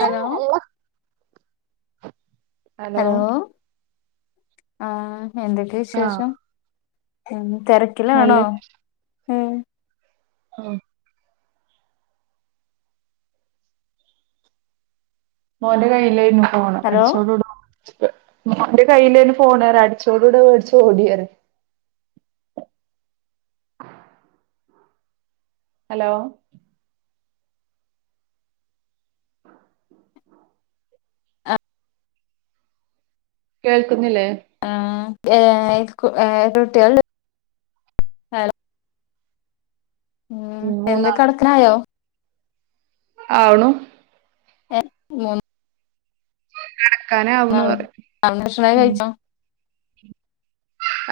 Hello hello ആഹ് എന്തൊക്കെ ആഹ് വിശേഷം നല്ല തിരക്കിലാണോ ഉം ആഹ് മോന്റെ കയ്യിലെയിന്നു ഫോണ് ഹലോ അടിച്ചോ ഇടു മോന്റെ കയ്യിലയിനു ഫോണ് പറിയ അടിച്ചോട് കൂടി വെടിച്ചു ഓടി പറിയ ഹലോ കേൾക്കുന്നില്ലേ ആഹ് ഏ എത്ര കുട്ടിയാൾ ഉണ്ട് ഉം എന്ത കടക്കാൻ ആയോ ആവുണു ഏ മൂന് കടക്കാൻ ആ നാൾ ഭക്ഷണൊക്കെ കഴിച്ചോ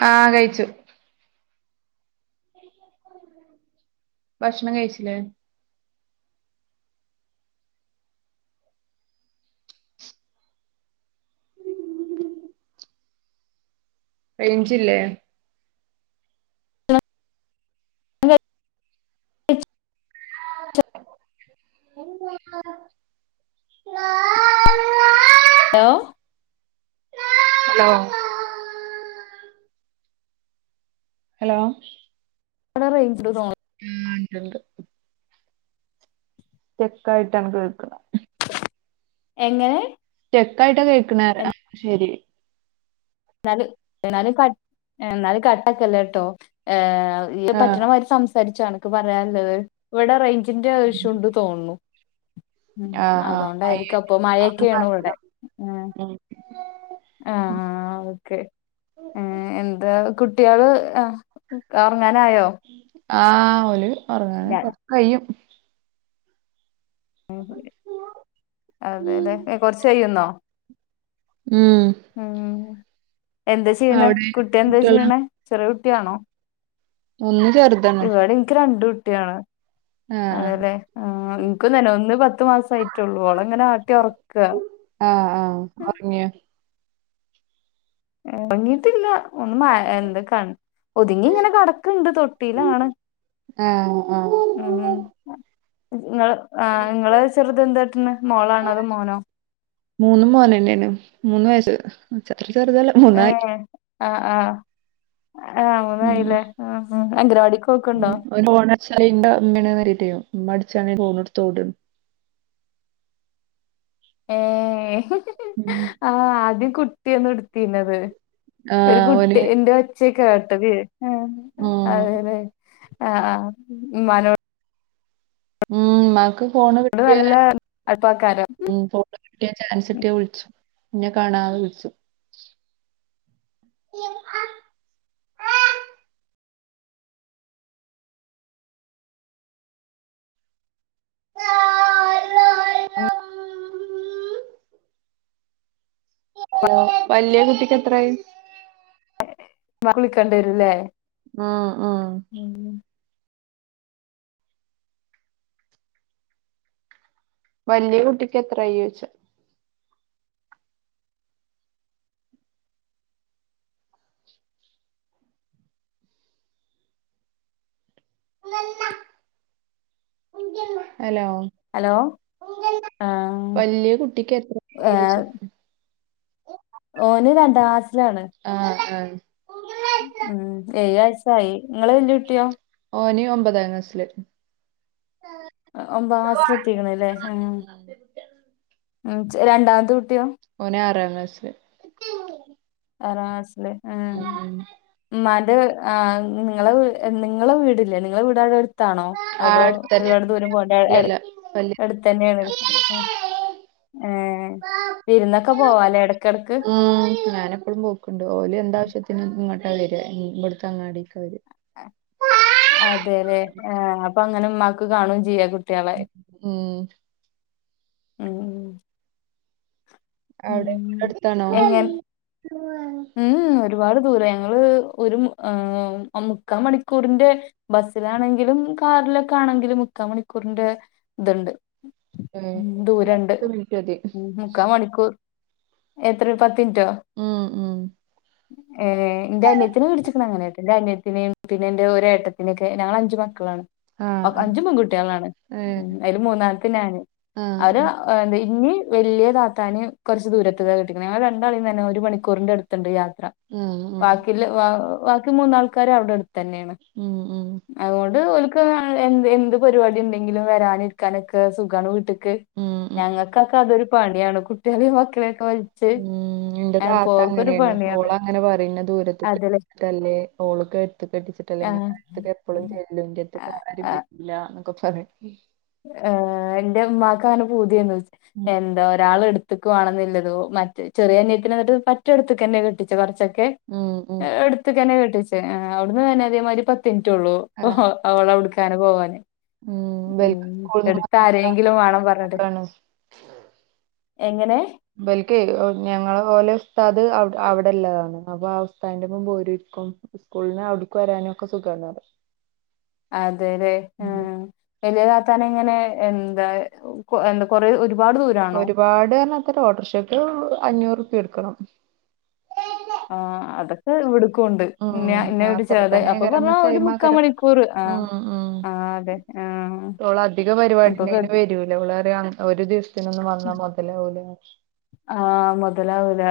ആഹ് കഴിച്ചു ഭക്ഷണം കഴിച്ചിലെ റെയിൻഞ്ചില്ലേ [inaudible] ആ അള്ളാ.. ഹലോ ഹലോ ഹലോ [unintelligible] മമ് ഇണ്ട് ഇണ്ട് സ്റ്റെക്കായിട്ടാണ് കേൾക്ണെ എങ്ങനെ സ്റ്റേക്കായിട്ട്. കേക്ക്ണ് പറിയ ശരി ഇന്നാലും ഇന്നാലും കട്ട് ഇന്നാലും കട്ടാക്കല്ലട്ടോ ഏഹ് ഇയ്യ് ആഹ് പറ്റണമാരി സംസാരിച്ചോ അനക്ക് പറയാനുള്ളത് ഇവിടെ റേഞ്ചിന്റെ ഇഷുണ്ട്ന്ന് തോന്നുണു ഉം ആഹ് ആഹ് അതോണ്ടായിരിക്കാ ഇപ്പോ മഴയൊക്കെണു ഇവിടെ മ് ഉം ആഹ് ആഹ് ആഹ് ഓക്കെ ഏ എന്താ കുട്ടി ആള് ഉറങ്ങാനായോ ആഹ് ഓല് ഉറങ്ങാന് ഞാൻ കെറച്ച് കയ്യും [unintelligible] അതെലെ ഏ കുറച്ച് കയ്യുന്നോ മം ഉം എന്താ ചെയ്യണെ അവിടെ കുട്ടി എന്താ കുട്ട്യാള് ചെയ്യണെ ചെറിയ കുട്ടിയാണോ ഒന്ന് ചെറുത് ഇവിടെ എനിക്ക് രണ്ട് കുട്ടിളാ ആഹ് ആഹ് അതെല്ലെ ആ ഇനിക്ക് തന്നെ ഒന്ന് പത്ത് മാസ ആയിട്ടുള്ളൂ ഓള്ളൂ ഇങ്ങനെ ആട്ടി ഒറക്കാ. ആഹ് ആഹ് ഒറങ്ങിയേ ഒറങ്ങിയിട്ടില്ല ഒന്ന് എന്താ ക ഒതുങ്ങി ഇങ്ങനെ കടക്കുണ്ട് തൊട്ടിയിലാണ്. ആഹ് ആഹ് ഉം നിങ്ങള് ആ നിങ്ങളെ ചെറുത് എന്തായിട്ടന്ന് മോളാണോ അതോ മോനോ. മൂന്നും മോനന്നേന് മൂന്ന് വയസ്സ് ചെറു ചെറുതല്ല മൂന്നായി. ഏഹ് ആഹ് ആഹ് ആ ഉം മൂന്നായില്ലേ ആഹ് അംഗനവാടിക്ക് പോക്ക് ഇണ്ടോ. ഫോൺ അടിച്ചാൽ ഉണ്ടോന്ന് അറിഞ്ഞിട്ട് ഉമ്മ അടിച്ചാൽ ഫോണെടുത്ത് ഓടണ് ഏഹ് ഉം ആഹ് ആദ്യം കുട്ടിയാണ്എടുത്തിന്നത് ഒരു ആഹ് ഓന് കുട്ടിന്റെ ഒച്ചയ കേ കേട്ടത്. ആഹ് ഉം അതെല്ലേ ആഹ് ഉമ്മാനോട് ഉം ഉമ്മാക്ക്ഫോണ് കിട്ടിയ. നല്ല അടുപ്പാക്കാരം കിട്ടിയ ചാൻസ്ട്ടിയ വിളിച്ചു ഇന്നെ കാണാതെ വിളിച്ചു. [inaudible] [inaudible] ഹലോ വല്ല്യ കുട്ടിക്ക് എത്രായി. മളിക്ക ണ്ടേ രും ല്ലേ. ഉം ഉം ഉം വല്ല്യ കുട്ടിക്ക് എത്രയി ചോയ്ച്ച. ഹലോ ഹലോ ആഹ് വല്ല്യ കുട്ടിക്ക് എത്രായി. ഏഹ് ഓന് രണ്ടാ ക്ലാസിലാണ്. ആഹ് ആഹ് ഉം എഴ് വയസ്സായി ങ്ങളെ വല്ല്യ കുട്ടിയോ. ഓന് ഒമ്പതാം ക്ലാസ്സില്. ഉം. ഒമ്പതാം ക്ലാസ് ല് എത്തിക്കണ അല്ലേ രണ്ടാമത്തെ കുട്ടിയോ. ഓനെ ആറാം ക്ലാസ്ല്ല്. ആറാം ക്ലാസിലെ ഉം ഉം ഉമ്മാന്റെ ആഹ് നിങ്ങള നിങ്ങളെ വീടില്ലേ നിങ്ങളെ വീട് അവിടെ അടുത്താണോ. ആ അപ്പൊ അടുത്തന്നെ ഒരുപാട് ദൂരം പോവണ്ട ഇല്ലല്ല വല്യ എടുത്തന്നെണ്. ഏഹ് വിരുന്നൊക്കെ പോവാലേ ഇടക്കിടക്ക്. ഉം ഞാനപ്പോഴും പോക്കുണ്ട് ഓലും എന്താവശ്യത്തിന് ഇങ്ങോട്ടാ വരി ഇടുത്തെ അങ്ങാടക്കെ വരി. അതെല്ലെ ആഹ് അപ്പൊ അങ്ങനെ ഉമ്മാക്ക് കാണുകയും ചെയ്യാ കുട്ട. ട്ട്യാളെ ഉം ഉം അവിടെ ഉം അടുത്തണോ എങ്ങനെ ഉം ഒരുപാട് ദൂര ഞങ്ങള് ഒരു മുക്കാൽ മണിക്കൂറിന്റെ. ബസ്സിലാണെങ്കിലും കാറിലൊക്കെ ആണെങ്കിലും മുക്കാ മണിക്കൂറിന്റെ ഇതുണ്ട്. ഏഹ് ഉം ദൂരണ്ട് പത്ത് മിനിറ്റ് മതി ഉം മുക്കാ മണിക്കൂർ. എത്ര പത്മിനുറ്റോ ഉം ഉം ഏഹ് ന്റെ അന്യത്തിനെ കെട്ടിച്ചക്കണേ അങ്ങനെട്ടോ ന്റെ അന്യതിനെ ഏട്ടത്തിനെയൊക്കെ ഞങ്ങൾ അഞ്ച് മക്കളാണ്. ആഹ് ആഹ് അഞ്ചു പെൺകുട്ടികളാണ് ഏഹ് ഉം അയ്ല് മൂന്നാമത്തെ ഞാന് ആഹ് അവര്. ആഹ് എന്താ ഇന്നിം വല്ല്യ താത്താനിം കുറച്ച് ദൂരത് ക്കെട്ടിക്കുന്നത് ഞങ്ങൾ രണ്ടാളി തന്നെ ഒരു മണി. മിക്കൂറിന്റെ അടുത്തുണ്ട് യാത്ര ആഹ് ആഹ് ബാക്കി ബാക്കി മൂന്നാൾക്കാരും അവിടെടു. തന്നേൺ ഉം ഉം അതോണ്ട് എന്ത് എന്ത് പരിപാടി ഉണ്ടെങ്കിലും വരാനരിക്കാനൊക്കെ സുഖാണ് വീട്ട ഉം ഉം ഞങ്ങൾക്കൊക്കെ അതൊരു പണിയാണ് കുട്ടികളെ മക്കളെയൊക്കെ വലച്ച് ാത്ത അങ്ങനെണ് ഓളങ്ങനെ പറയുന്ന ദൂരത്ത അതില് ല്ലേ ഓളക്കെ എടുത്ത് ആ കെട്ടിച്ചിട്ടല്ലെടുത്ത എപ്പളും ചെല്ലും ഇന്റെട്തക്ക് ആരും ആ ഇല്ല എന്നൊക്കെ പറ ഏഹ് എന്റെഉമ്മാക്കാണ് പൂതിയന്ന് ഉം എന്താ ഒരാൾ എടു ക്ക് വേണംന്നില്ലതോ മറ്റ ചെറിയ നീട്ടിന എന്നിട്ട് പറ്റൊടത്തക്ക തന്നെ കെട്ടിച്ച കൊറച്ചൊക്കെ ഉം ഉം എടുത്തക്കന്നെ കെട്ടിച്ചേ അവിടുന്ന് തന്നെ അതേമാതിരി പത്തിനിറ്റള്ളു ആ, അവളെവിടുക്കാനെ പോവാന് ഉം ഉം ഇവൽക്ക് സ്കൂളിൽ അടുത്ത നിന്ന് ആരെങ്കിലും വേണം പറഞ്ഞത് നോക്കാണ് എങ്ങനെ ബലിക്കേ ഞങ്ങള ഓലെസ്ഥ അത് അവിടെല്ലാതാണ് അപ്പൊ ആ അവസ്താന്റെ മൻപ്രരിക്കും സ്കൂളിന് അടുക്ക് വരാനുംക്ക സുഖമാണ് അതെല്ലെ ആ ഉം. വലിയ താത്താന ഇങ്ങനെ എന്താ എന്താ കൊറെ ഒരുപാട് ദൂ ഒരുപാട് പറാരത്ത ഓട്ടോറിഷോക്ക് അഞ്ഞൂറ്പ്യ എടുക്കണം ആഹ അതൊക്കെ ഇവിടുക്കുംണ്ട് ഉം ഇന്ന ആ അത്ര ചെറുതായി തന്നെ അപ്പൊ പറഞ്ഞാ ഏകദേശം ഒരു സെയിം മുക്കാ ആക്കാരം മണിക്കൂർ ആ ഉം ആ അതെ ആഹ് ഓള അധിക അപ്പൊ കെ പരിപാടിന് വരു ഓള് പറയും ഒരു ദിവസത്തിനൊന്നും വന്നാ മുതലാവില്ല ഉ ആഹ് മൊതലാവൂല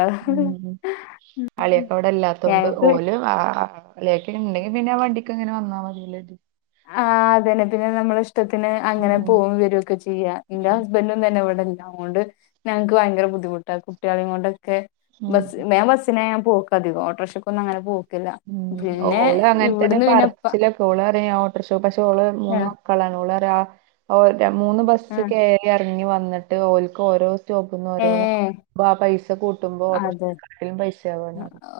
അളിയൊക്കെ അവിടെല്ലാത്തുകൊണ്ട് ഞങ്ങക്ക് ആളൊക്കെ ഉണ്ടെങ്കി പിന്നെ വണ്ടിക്ക് അങ്ങനെ വന്നാൽ മതിയല്ലേത് ആ് അതന്നെ പിന്നെ നമ്മള ഇഷ്ടത്തിന് അങ്ങനെ ഉം പോക വരൊക്കെ ചെയ്യാം ചെയ്യ എ ഉം ഹസ്ബന്ഡ ഒന്നും തന്നെ ഇവിടില്ല അതുകൊണ്ട് ഞങ്ങക്ക് ഭയങ്കര ബുദ്ധിമുട്ടാണ് കുട്ടികളെ കൊണ്ടൊക്കെ ഉം ബസ് ഞാ ബസ്സിനെ ഞാ പോക്ക അധിക ഓട്ടോറിക്ഷയ്ക്ക ഒന്ന് അങ്ങനെ പോക്കില്ല ഉം പിന്നെ ഓൾ അങ്ങനെ തന്നെ ഇവിടുന്ന് പിന്നെ ഇപ്പ പറച്ചില അവഓള് അറിയാം ഓട്ടോറിക്ഷ പക്ഷെ അവഓള് മൂന്ന് ആഹ് മക്കളാണ് അവഓള്റിയ മൂന്ന് ബസ് ആഹ് ഇറങ്ങി വന്നിട്ട് ഓക്ക് ഓരോ സ്റ്റോപ്പിൽ ഓരോ ഏഹ് പൈസ കൂ അതെ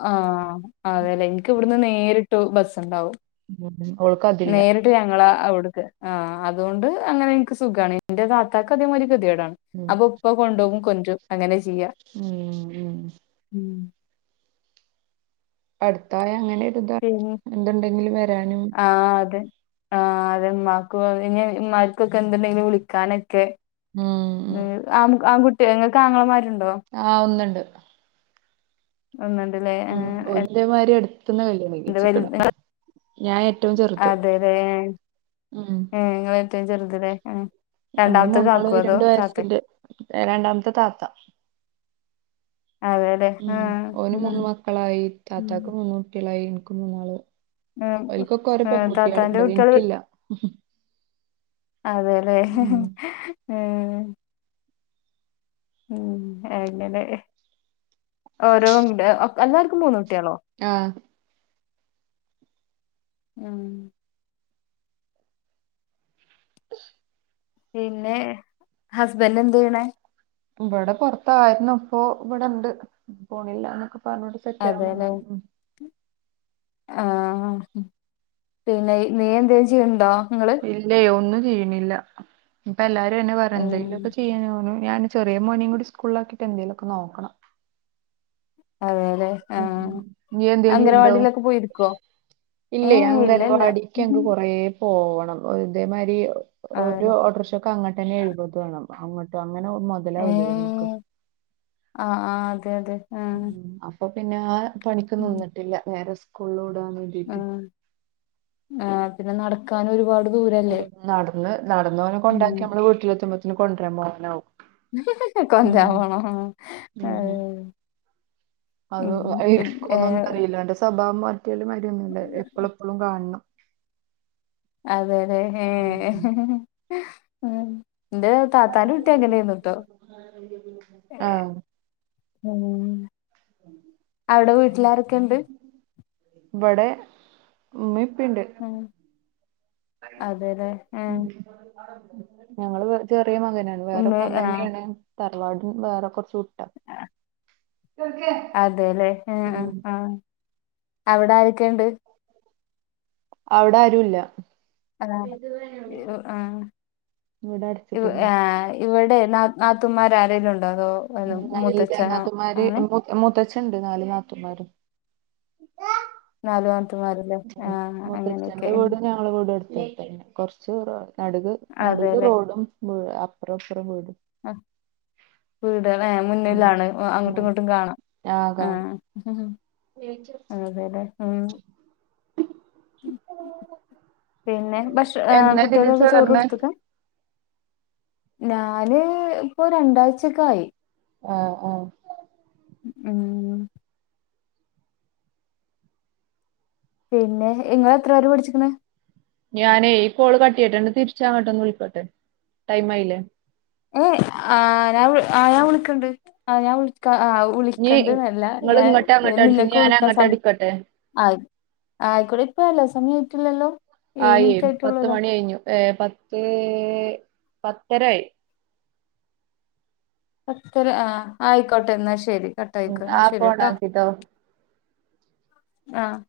ആഹ അതെല്ലേ എനിക്ക് ഇവിടുന്ന് നേരിട്ട് ബസ് ഉണ്ടാവും ഉം ഓൾക്കത്തില്ല ഞങ്ങള അവിടു ആ അതുകൊണ്ട് അങ്ങനെ എനിക്ക് സുഖമാണ് എന്റെ താത്താക്ക് അധികം വലിയ ഗതിയേടാണ് ഉം അപ്പൊ ഉപ്പ കൊണ്ടുപോകും കൊണ്ടും അങ്ങനെ ചെയ്യുക ഉം ഉം ഉം അടുത്തായ അങ്ങനെ ഒരുതാ പിന്നെ എന്തുണ്ടെങ്കില് വരാനും ആ അതെ ഇമ്മക്ക് ഇ ഉമ്മാർക്കൊക്കെ എന്തുണ്ടെങ്കിലും വിളിക്കാനൊക്കെ ഉം ഉ ആ ആൺകുട്ടി ഇങ്ങൾക്ക് ആങ്ങളമാരുണ്ടോ ആ് ഒന്നണ്ട് ഒന്നണ്ട്ല്ലേ ഏ അതേമാതിരി എടുത്തുന്ന കല എന്താ വല ചെറുത് അതെ അതെലെ ഉം റ്റം ചെറുതലെ ഞങ്ങള് രണ്ടാമത്തെ മൂന്നാള് താക്കു അതോ രണ്ട് കാക്കേ വയസ്സിന്റെ രണ്ടാമത്തെ താത്ത അതെല്ലേ ഉ ആഹ് ഓന് ആഹ് മൂന്ന് മക്കളായി ഉം താത്താക്കും മൂന്ന് കുട്ടികളായി എനിക്കും മൂന്നാള് ഒരിക്കൊക്കെ ഓരോ ഏഹ് താത്താന്റെ പെൺകുട്ടികളുണ്ട് കുട്ടികള് എനിക്കില്ല അതെല്ലേ ഉം ഉം ഉ അങ്ങനെ ഓരോ ണ്ട് ഒകെ എല്ലാവർക്കും മൂന്ന് കുട്ടിയാളോ? ആഹ ഉം പിന്നെ ഹസ്ബൻറ് എന്ത ചെയ്ണെ? ഇവിടെ പൊറത്തായിരുന്നു അപ്പൊ ഇവിടെണ്ട് പോണില്ല എന്നൊക്കെ പറഞ്ഞ്. അതെല്ലേ. ആ പിന്നെ നീ എന്തേ ചെയ്യണ്ടോ നിങ്ങ ഇ ലെയ് ഒന്നും ചെയ്യണില്ല ഇപ്പ എല്ലാരും അതന്നെ പറ ഉം എന്തെങ്കിലുമൊക്കെ ചെയ്യാൻ തോന്ന ഞാൻ. ചെറിയ മോനയും കൂടി സ്കൂളിലാക്കിട്ട് എന്തേലുമൊക്കെ നോക്കണം. അതെല്ലെ ഉം ആഹ് ഇയ് എന്തേലും ചെയ്യ്ണ്ടോ? അംഗനവാടിയിലൊക്കെ പോയിരിക്കുവോ ഇല്യേ ഏഹ് ഇല്ലല്ല അംഗൻവാടിക്ക് അങ്ങക്ക് കൊറേ പോവണം ഇതേ മാതിരി ഒര് അതെ ഓട്ടർട്ടക്ഷ അങ്ങട്ടെന്നെ എഴുപത് വേണം അങ്ങട്ട് അങ്ങനെ മൊതലാവൂല ല്ലോ നമക്ക്. ഏഹ് ആഹ് ആഹ് അതെ അതെ. ആഹ് ഉം അപ്പൊ പിന്നെ ആ പണിക്ക്ന്നിന്നിട്ടില്ല നേരെ സ്കൂള്‌വി ടാന്ന് വേ ഉം ആ പിന്നെ നടക്കാന് ഒരുപാട് ദൂരെ നടന്ന് നടന്ന് ഓനെ കൊണ്ടാക്കി നമ്മള് വീട്ടിലെത്തുമ്പോത്തിന് കൊട്രാരാൻ പോവാനാവും. ഹി ഹി കൊട്രാരാൻ പോണൊ ആ. ഉം അത് ഇരിക്കോന്നൊന്നും അറീല ഓന്റെ സ്വഭാവം മാ [unintelligible] എപ്പളെപ്പളും കാണണം. അതേലെ ഏ. ഉം. ഇന്റെ താത്താന്റെ കുട്ടി അങ്ങനെന്നുട്ടോ ഏ ആ ഉം. [inaudible] അവിടെ വീട്ടിലാരൊക്കെണ്ട്? ഇമ്പടെ ഇമ്മിം പ്പിണ്ട്. ഉം. അതെല്ലേ ഏഹ് മ് ഞങ്ങള് ചെറ്യ മകന. വേറെ ഉമ്മ ആഹ് പോന്നന്നെണ് തറവാടും വേറെ കൊർച്ച് ആഹ്. അതേലെ ഏ ആ ഉം. ആ അവടെ ആരെക്കെണ്ട്? അവ്ടാരുല്ല. അലാതെ ഉ ഏ ഇവിടെ ഉ അടച്ചിട്ടേക്കും ഏയ് ഇവിടെ നാ നാത്തൂൻമാർ ആരെലും ഉണ്ടോ അതോ വല്ല ഇല്ല മൂത്തച്ഛനോ നാത്തൂമാര് അങ്ങനെ മൂത്തച്ഛണ്ട് നാല് നാത്തൂമാരും. നാല് നാത്തൂൻമാരുംല്ലേ ആ ഉം അങ്ങനെയൊക്കെ. മുത്തച്ഛന്റെ വീടും ഞങ്ങളെ വീടും അട്ത്തട്ത്തന്നെ കൊർച്ച് നട്ക് അതെല്ലേ നടൂല്റോഡും പ് അപ്ര ഇപ്രാം വീട്. ആ വീട്ലേ ഉം മുന്നിലാണ് അങ്ങട്ടും ഉം ഇങ്ങട്ടും കാണാം ആഹ് ആ കാണും ഹ്. [unintelligible] അതേലെ ഉം. പിന്നെ ഭക്ഷ ആ എന്നാ ഇതില് കുട്ട്യക്കൊക്കെ ചേർന്നെ ചോറൊട്ത്തക്ക? ഞാന് ഇപ്പൊ രണ്ടായ്ചക്കായ്. ആഹ് ആഹ്. ഉം. പിന്നെ ഇങ്ങള് എത്ര വരെ പഠിച്ചിക്ക്ണ്? ഞാനെ ഈ കോള് കട്ടയ്യട്ടേ ന്ന്ട്ട് തിര്ച്ചങ്ങട്ടൊന്ന് വിളിക്കട്ടെ ടൈം ആയില്ലേ? ഏ ആ ഞാൻ ആ ഞാൻ വിളിക്കണ്ട് ആ ഞാൻ വിളിക്കാ ആ ഇനി വിളിക്കണ്ട്ന്നല്ല നിങ്ങള് ഞാൻ ഇങ്ങട്ട് അങ്ങട്ട് അടിച്ച് ഇനി നിങ്ങക്ക് ഞാൻ വിളിക്കാൻ അങ്ങട്ട് സമ അടിക്കട്ടെ ആയ് ആയിക്കോട്ടെ ഇപ്പലേ സമയായിട്ടില്ലല്ലോ? ഏഴ് ആയെ മിനിറ്റ് പത്ത് ആയിട്ടുള്ളല്ലോ മണി കഴ്ഞ്ഞു ഏ പത്ത് പത്തരായി. പത്തര ആ ആയിക്കോട്ടെ എന്നാ ശെരി കട്ട് ഉം ആയിക്കോ എന്നാ ആപ്പ് ശെരി ട്ടോ. ഓണാക്കിട്ടോ ആഹ്.